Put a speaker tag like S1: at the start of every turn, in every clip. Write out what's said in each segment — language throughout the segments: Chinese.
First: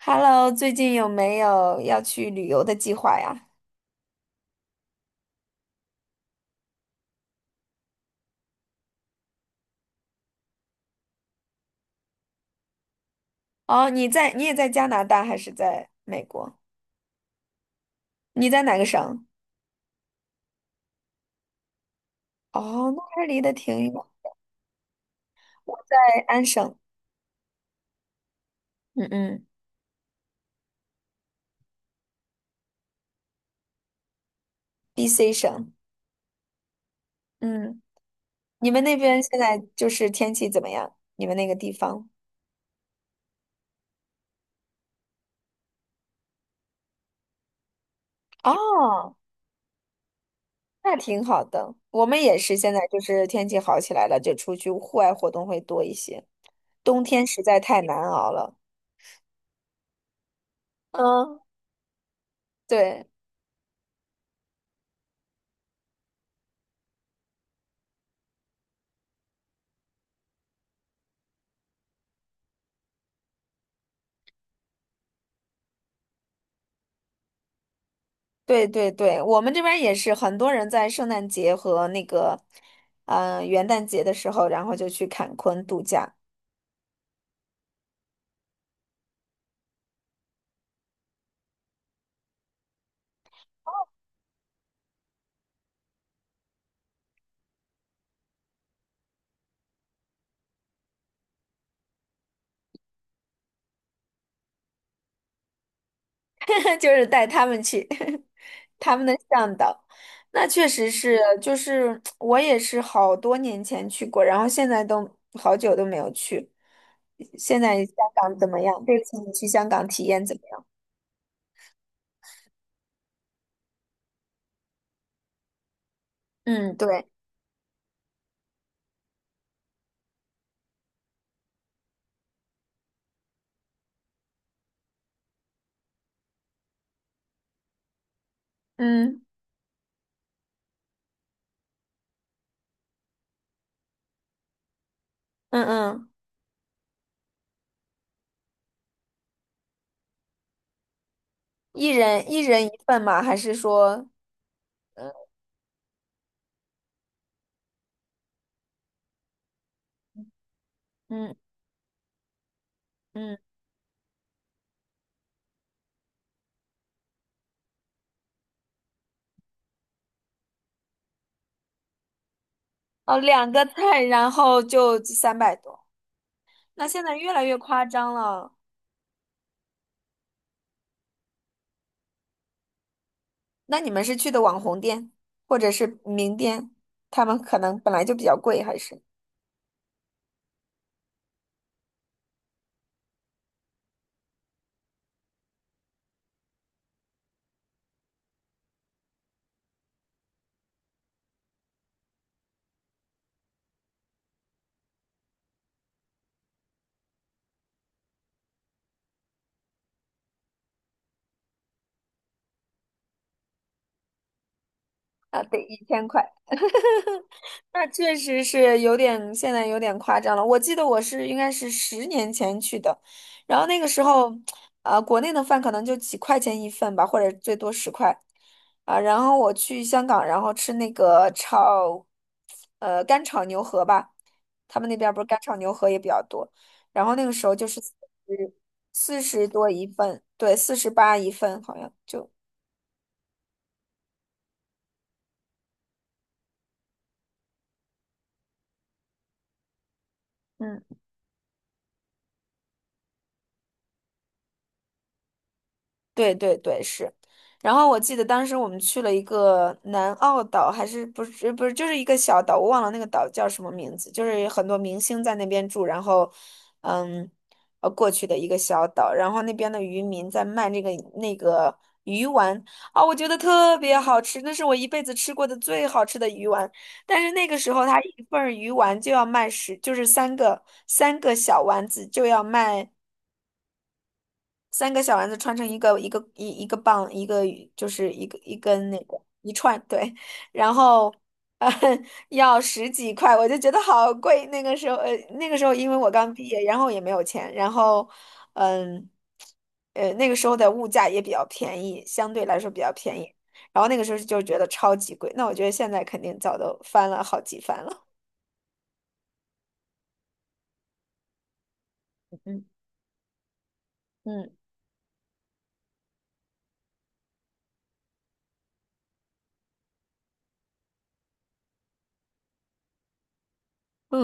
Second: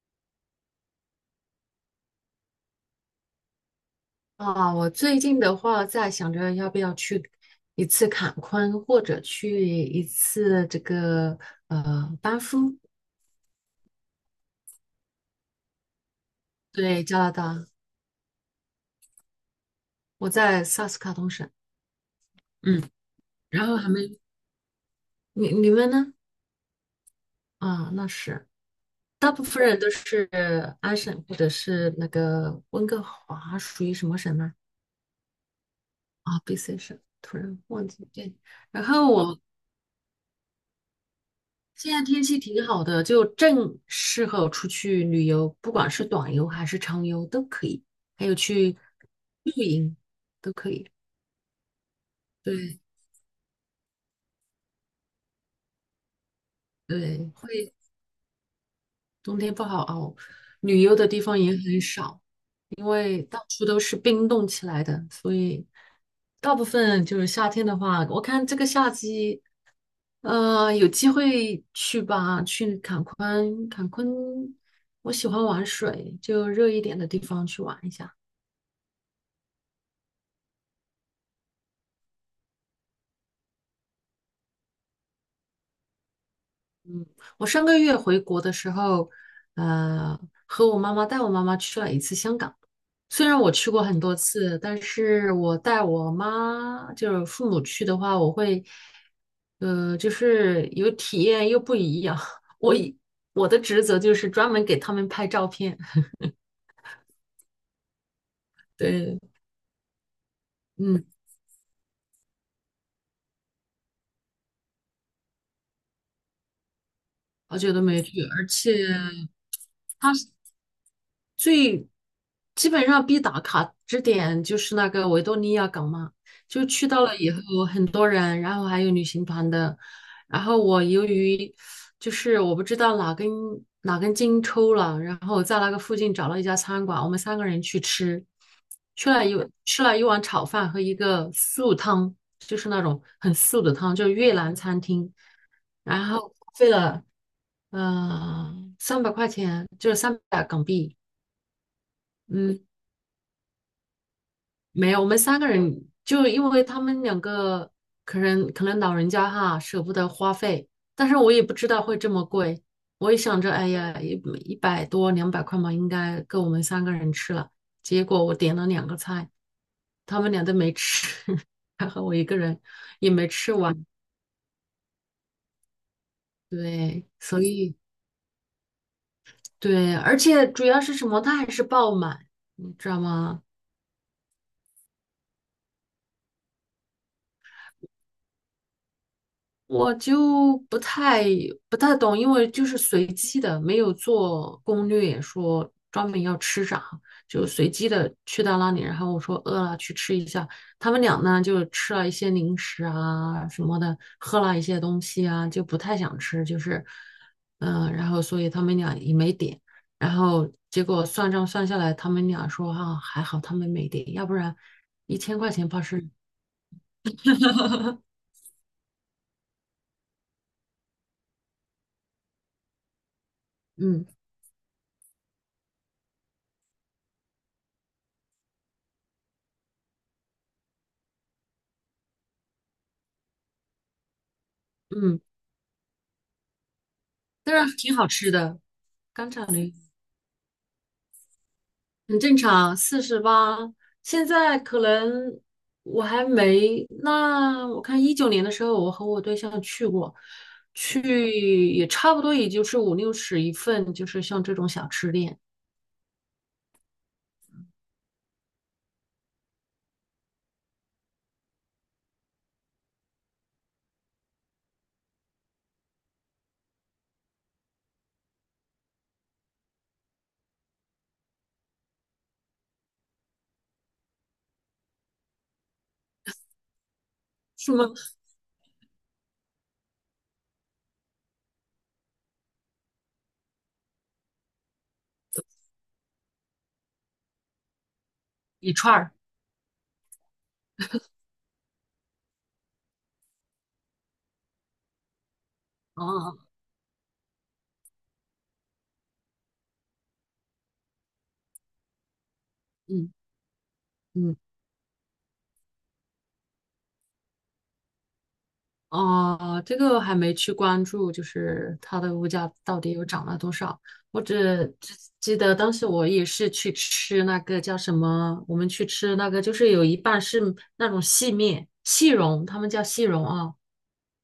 S1: Hello，最近有没有要去旅游的计划呀？
S2: 啊，我最近的话在想着要不要去一次坎昆，或者去一次这个班夫，
S1: 哦，你在，你也在加拿大还是在美国？
S2: 对，加拿大，
S1: 你在哪个省？
S2: 我在萨斯卡通省，嗯，
S1: 哦，那还离得
S2: 然后还
S1: 挺远。
S2: 没你你
S1: 我
S2: 们呢？
S1: 在安省。
S2: 啊，那是
S1: 嗯
S2: 大部
S1: 嗯
S2: 分人都是安省或者是那个温哥华，属于什么省呢？
S1: ，BC 省。
S2: 啊，BC 省，突然
S1: 嗯。
S2: 忘记对，
S1: 你们
S2: 然
S1: 那
S2: 后
S1: 边现
S2: 我
S1: 在就是天气怎么样？你们那个地
S2: 现在
S1: 方？
S2: 天气挺好的，就正适合出去旅游，不管是短游还是长游都可以，还有去
S1: 哦，
S2: 露营都可以。
S1: 那挺好的。我们也是现在
S2: 对
S1: 就是天气好起来了，就出去户外活动会多一些。冬
S2: 对，
S1: 天实在
S2: 会
S1: 太难熬了。
S2: 冬天不好熬，旅游的地方
S1: 嗯，
S2: 也很少，因
S1: 对。
S2: 为到处都是冰冻起来的，所以大部分就是夏天的话，我看这个夏季，有机会去吧，去坎昆，坎昆，我喜欢玩水，就热一点的地方去玩一下。
S1: 对对对，我们这边儿也是很多人在圣诞节和那个，元旦节的时候，然后就去坎昆度假。
S2: 我上个月回国的时候，呃，和我妈妈带我妈妈去了一次香港。虽然我去过很多次，但是我带我妈就是父母去的话，我会，就是有体验又不一样。我以我的职责就是专门给他们拍照片。
S1: 就是带他们去，他们的
S2: 对，
S1: 向导。那确实
S2: 嗯，
S1: 是，就是我也是好多年前去过，然后现在都好久都没有去。
S2: 好
S1: 现
S2: 久都
S1: 在香
S2: 没去，
S1: 港
S2: 而
S1: 怎么
S2: 且。
S1: 样？这次你去香港体验怎么样？
S2: 最基本上必打卡之点就是那个维多利亚港嘛，就
S1: 嗯，
S2: 去到
S1: 对。
S2: 了以后很多人，然后还有旅行团的，然后我由于就是我不知道哪根筋抽了，然后在那个附近找了一家餐馆，我们三个人去吃，吃
S1: 嗯
S2: 了一吃了一碗炒饭和一个素汤，就是那种很素的汤，就是越南餐厅，
S1: 嗯
S2: 然
S1: 嗯，
S2: 后花费了呃300块钱，就是300港币。
S1: 一人一
S2: 嗯，
S1: 人一份吗？还是说，
S2: 没有，我
S1: 嗯
S2: 们三个人就因为他们两个可能老人家哈舍不得花费，但是我
S1: 嗯
S2: 也不知道会这么贵，我也
S1: 嗯。
S2: 想着哎呀100多200块嘛，应该够我们三个人吃了。结果我点了两个菜，他们俩都没吃，还好我一个人也
S1: 哦，
S2: 没
S1: 两
S2: 吃
S1: 个
S2: 完。
S1: 菜，然后就三百多。那现
S2: 对，
S1: 在越来
S2: 所
S1: 越
S2: 以
S1: 夸张了。
S2: 对，而且主要是什么，它还是爆满，你知道吗？
S1: 那你们是去的网红店，或者是名店，他们可能本来就比较贵，还是
S2: 我就不太懂，因为就是随机的，没有做攻略说专门要吃啥，就随机的去到那里，然后我说饿了去吃一下，他们俩呢就吃了一些零食啊什么的，喝了一些东西啊，就不太想吃，就是然后所以他们俩也没点，然后结果算账算下来，他们俩说哈还好他们没点，要不然一千
S1: 啊，
S2: 块
S1: 得
S2: 钱
S1: 一
S2: 怕
S1: 千
S2: 是
S1: 块。那 确实是有点，现在有点夸张了。我记得我是应该是十年前去的，然后那个时
S2: 嗯
S1: 候，国内的饭可能就几块钱一份吧，或者最多十块。啊、然后我去香港，然后吃那个炒，干炒牛河吧，他们那边儿不
S2: 嗯，
S1: 是干炒牛河也比较多，然后那个时候就
S2: 但是
S1: 是
S2: 挺好吃
S1: 十
S2: 的。
S1: 四
S2: 干炒
S1: 十多
S2: 梨
S1: 一份，对，四十八一份好像
S2: 很
S1: 就。
S2: 正常，48。现在可能我还没，那我看19年的时候，我和我对象去过，
S1: 嗯。
S2: 去也差不多，也就是五六十一份，就是像这种小吃店，
S1: 对对对，是。然后我记得当时我们去了一个南澳岛，还是不是，就是一个小岛，我忘了那个岛叫什么名字，就是很多明星在那边住，然后，嗯，过去的一个小岛，然后那边的渔民在卖那个鱼丸啊，我觉得特别好吃，那是我一辈子吃过的最好吃的鱼丸。但是那个时
S2: 什
S1: 候，
S2: 么
S1: 它一份儿鱼丸就要卖十，就是三个小丸子就要卖。三个小丸子穿成一个一个棒，一个就是一个一
S2: 一
S1: 根
S2: 串
S1: 那
S2: 儿，
S1: 个一串，对，然后呃 要十几块，我就觉得好贵。那个时候，那个时候因为我刚
S2: 啊，
S1: 毕业，然后也没有钱，然后嗯那个时候的物价也比较便宜，相对来说比较
S2: 嗯
S1: 便宜，然后那个时候
S2: 嗯。
S1: 就觉得超级贵。那我觉得现在肯定早都翻了好几番了。
S2: 哦，这个还没去关注，就是它的物价
S1: 嗯
S2: 到底又涨了多少？我
S1: 嗯
S2: 只只记得当时我也是去吃那个叫什么，我们去吃那个就是有一半是那种细面、细蓉，他们叫细蓉啊，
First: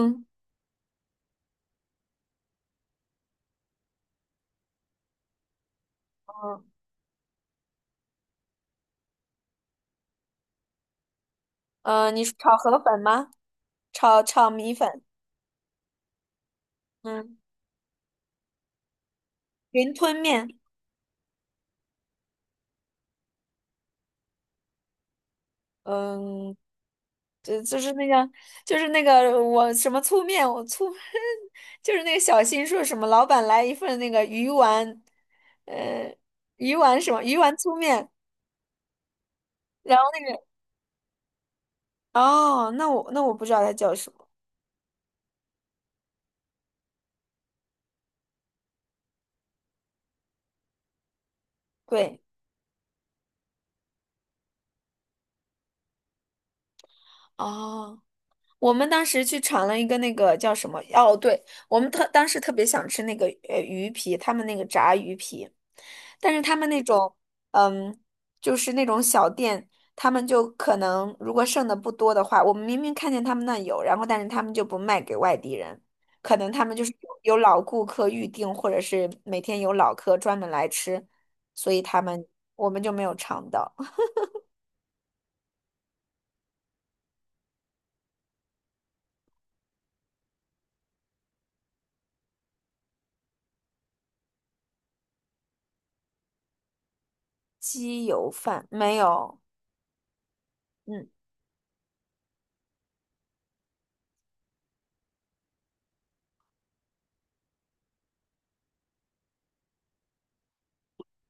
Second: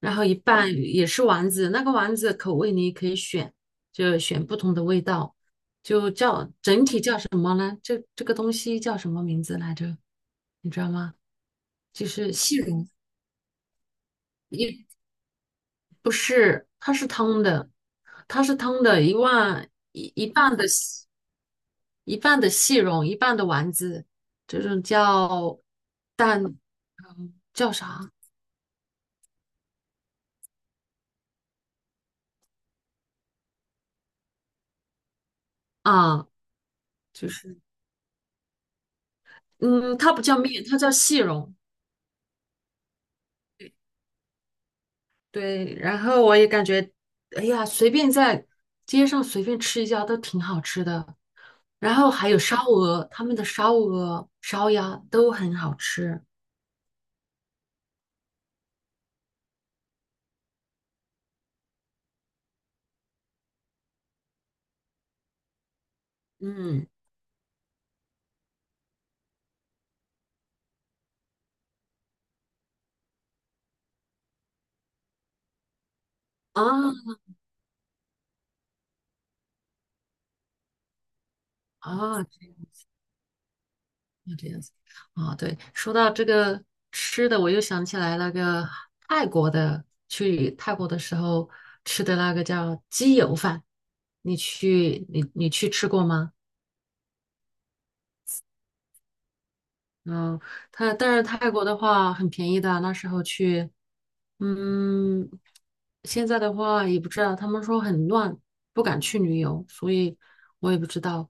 S2: 然后一半也是丸子，那个丸子口味你可以选，就选不同的味道，就叫
S1: 嗯，
S2: 整体这个东西叫什么名字来着？你知道吗？就
S1: 你是
S2: 是
S1: 炒
S2: 细
S1: 河
S2: 蓉。
S1: 粉吗？炒米粉。
S2: 不是，它是
S1: 嗯。
S2: 汤的，一万
S1: 云
S2: 一
S1: 吞面，
S2: 一半的细蓉，一半的丸子，这种叫
S1: 嗯，
S2: 蛋
S1: 就
S2: 叫
S1: 就是那
S2: 啥
S1: 个，就是那个我什么粗面，我粗，就是那个小新说什么老板来一份那个鱼丸，呃，
S2: 啊？
S1: 鱼丸什么
S2: 就
S1: 鱼丸
S2: 是
S1: 粗面，然
S2: 嗯，
S1: 后
S2: 它
S1: 那
S2: 不叫
S1: 个
S2: 面，它叫细蓉。
S1: 哦，那我那我不知道它叫什么，
S2: 对，然后我也感觉，哎呀，随便在街上随便吃一家都挺好吃的。然后
S1: 对，
S2: 还有烧鹅，他们的烧鹅、烧鸭都很好吃。
S1: 哦。我们当时去尝了一个那个叫什么？哦，对，我们特当时特别想吃那个鱼皮，他们那个炸鱼皮，但是他们那
S2: 嗯
S1: 种嗯，就是那种小店，他们就可能如果剩的不多的话，我们明明看见他们那有，然后但是他们就不卖给外地人，可能
S2: 啊
S1: 他们就是有老顾客预定，或者是每天有老客专门来吃，所以他们
S2: 啊，
S1: 我们就没有尝到。
S2: 那这样子啊，对，说到这个吃的，我又想起来那个泰国的，去泰国的时候吃的那个叫鸡油饭，你去吃过吗？
S1: 鸡油饭，没有。
S2: 嗯，它
S1: 嗯，
S2: 但是泰国的话很便宜的，那时候去，嗯，现在的话也不知道，他们说很乱，不敢去旅游，所以我也不知道，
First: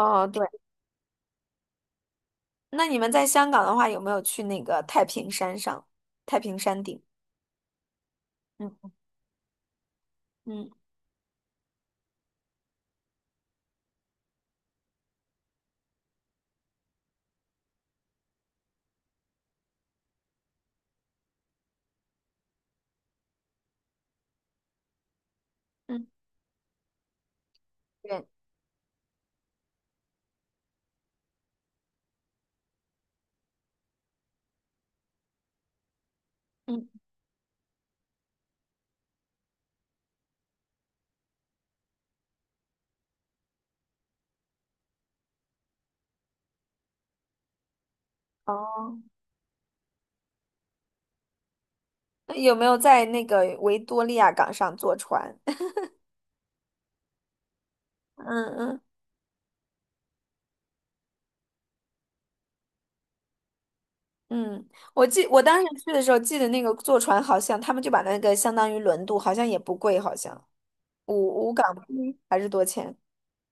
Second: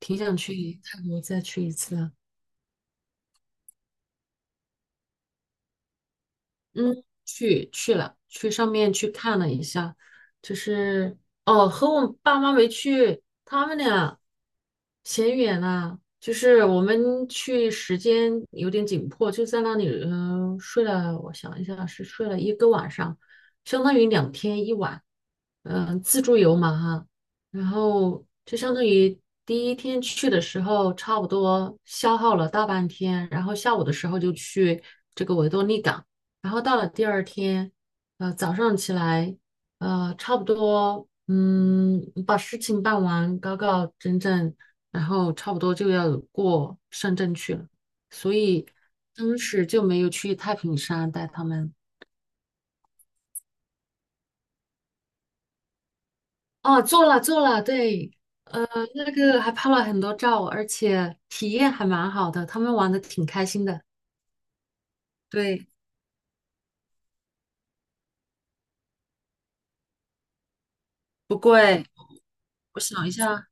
S2: 挺想
S1: 对。
S2: 去泰国再去一次的。
S1: 那你们在香港的话，有没有去那个太平山上？太平山顶？
S2: 嗯，去了，去上面
S1: 嗯
S2: 去看了一下，就
S1: 嗯
S2: 是哦，和我爸妈没去，他们俩嫌远了，就是我们去时间有点紧迫，就在那里，睡了，我想一下，是睡了一个晚上，相当于2天1晚，
S1: 嗯，
S2: 自助游嘛哈，然后
S1: 对，
S2: 就相当于第一天去的时候，差不多消耗了大半天，然后下午的时候就去这个维多利港。然后到了
S1: 嗯。
S2: 第二天，早上起来，差不多，把事情办完，搞搞整整，然后差不多就要过深圳去了，所以
S1: 哦，
S2: 当时就没有去太平山带他们。
S1: 那有没有在那个维多利亚港上坐船？
S2: 哦，做了做了，对，
S1: 嗯嗯
S2: 那个还拍了很多照，而且体验还蛮好的，他们玩的挺开心的。
S1: 嗯，我记我当
S2: 对，
S1: 时去的时候，记得那个坐船好像他们就把那个相当于轮渡，好像也不贵，好像五
S2: 不
S1: 五港
S2: 贵，
S1: 币还是多
S2: 我
S1: 钱？
S2: 想一下，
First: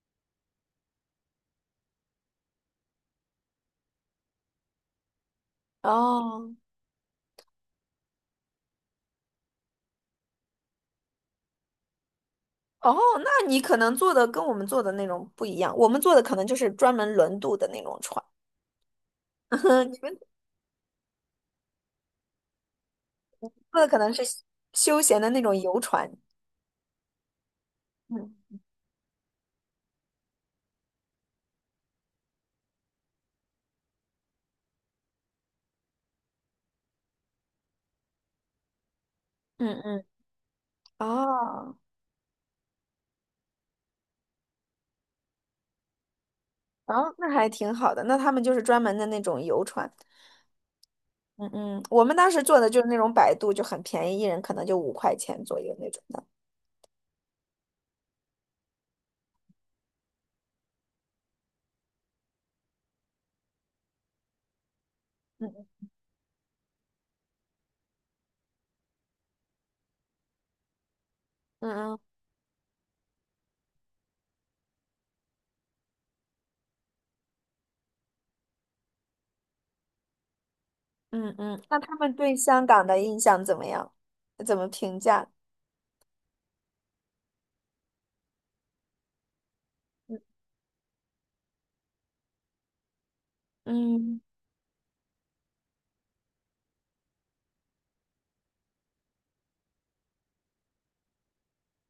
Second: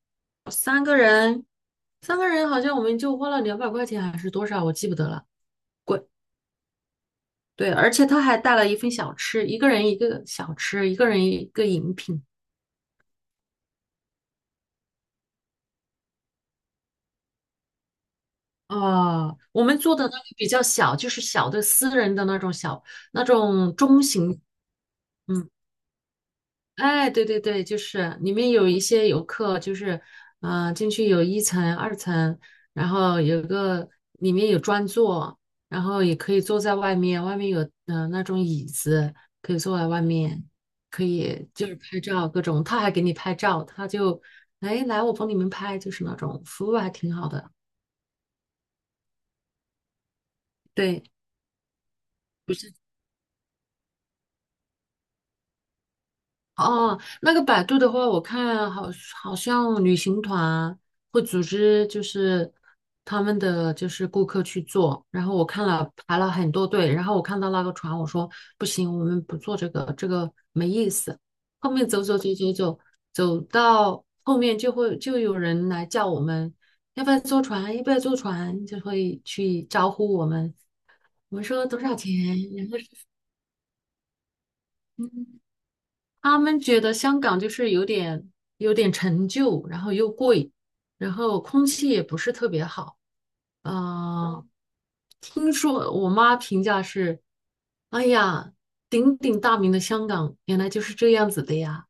S2: 嗯，三个人好像我们就花了200块钱还是多少，我记不得了。
S1: 哦
S2: 对，而且他还带了一份小吃，一个人一个小吃，一个人一个饮品。
S1: 哦，那你可能坐的跟我们坐的那种不一样，我们坐的可能就是专门轮渡的那种船。
S2: 啊，我们 做
S1: 你
S2: 的那
S1: 们
S2: 个比较小，就是小的私人的那种
S1: 说的可
S2: 中
S1: 能是
S2: 型，
S1: 休闲的那
S2: 嗯，
S1: 种游船。
S2: 哎，对对对，就是里面
S1: 嗯
S2: 有一些游客，就是，进去有一层、二层，然后里面有专座，然后也可以坐在外面，外面有那种椅子，可以坐
S1: 嗯
S2: 在外
S1: 嗯，
S2: 面，可以就是
S1: 哦，
S2: 拍照各种，他还给你拍照，他就，哎，来我帮你们拍，就是那种服务还
S1: 哦，
S2: 挺好
S1: 那还
S2: 的，
S1: 挺好的。那他们就是专门的那种游船。
S2: 对，
S1: 嗯嗯，我们当时
S2: 不
S1: 坐的
S2: 是。
S1: 就是那种摆渡，就很便宜，一人可能就五块钱左右那种的。
S2: 哦，那个百度的话，我看好像旅行团会组织，就是他们的就是顾客去做。然后我看
S1: 嗯
S2: 了排了很多队，然后我看到那个船，我说不行，我们不坐这个，这个没意思。
S1: 嗯
S2: 后面
S1: 嗯
S2: 走走走走走，走到后面就有人来叫我们，要不要坐船？要不要坐船？就会去招呼我们。
S1: 嗯
S2: 我们
S1: 嗯，
S2: 说多
S1: 那
S2: 少
S1: 他
S2: 钱？
S1: 们对香港的印象怎么样？怎么评价？
S2: 他们觉得香港就是有点陈旧，然后又贵，然后空气也不是特别好。
S1: 嗯，
S2: 呃，听说我妈评价是，哎呀，鼎鼎大名的香港原来就是这样子的呀。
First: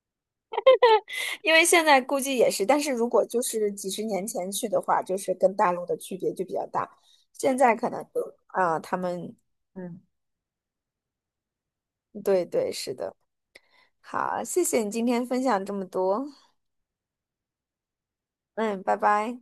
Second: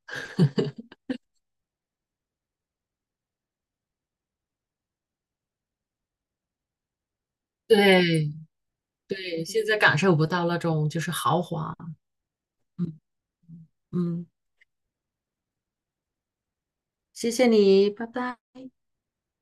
S1: 因为现在估计也是，但是如果就是几十年前去的话，就是跟大陆的区别就比较大。现在可能
S2: 对
S1: 就啊，他们
S2: 对，现在感
S1: 嗯，
S2: 受不到那种就是豪华。
S1: 对对，是的。
S2: 嗯，
S1: 好，谢谢你今天分享这么多。
S2: 谢谢你，拜拜。
S1: 嗯，拜拜。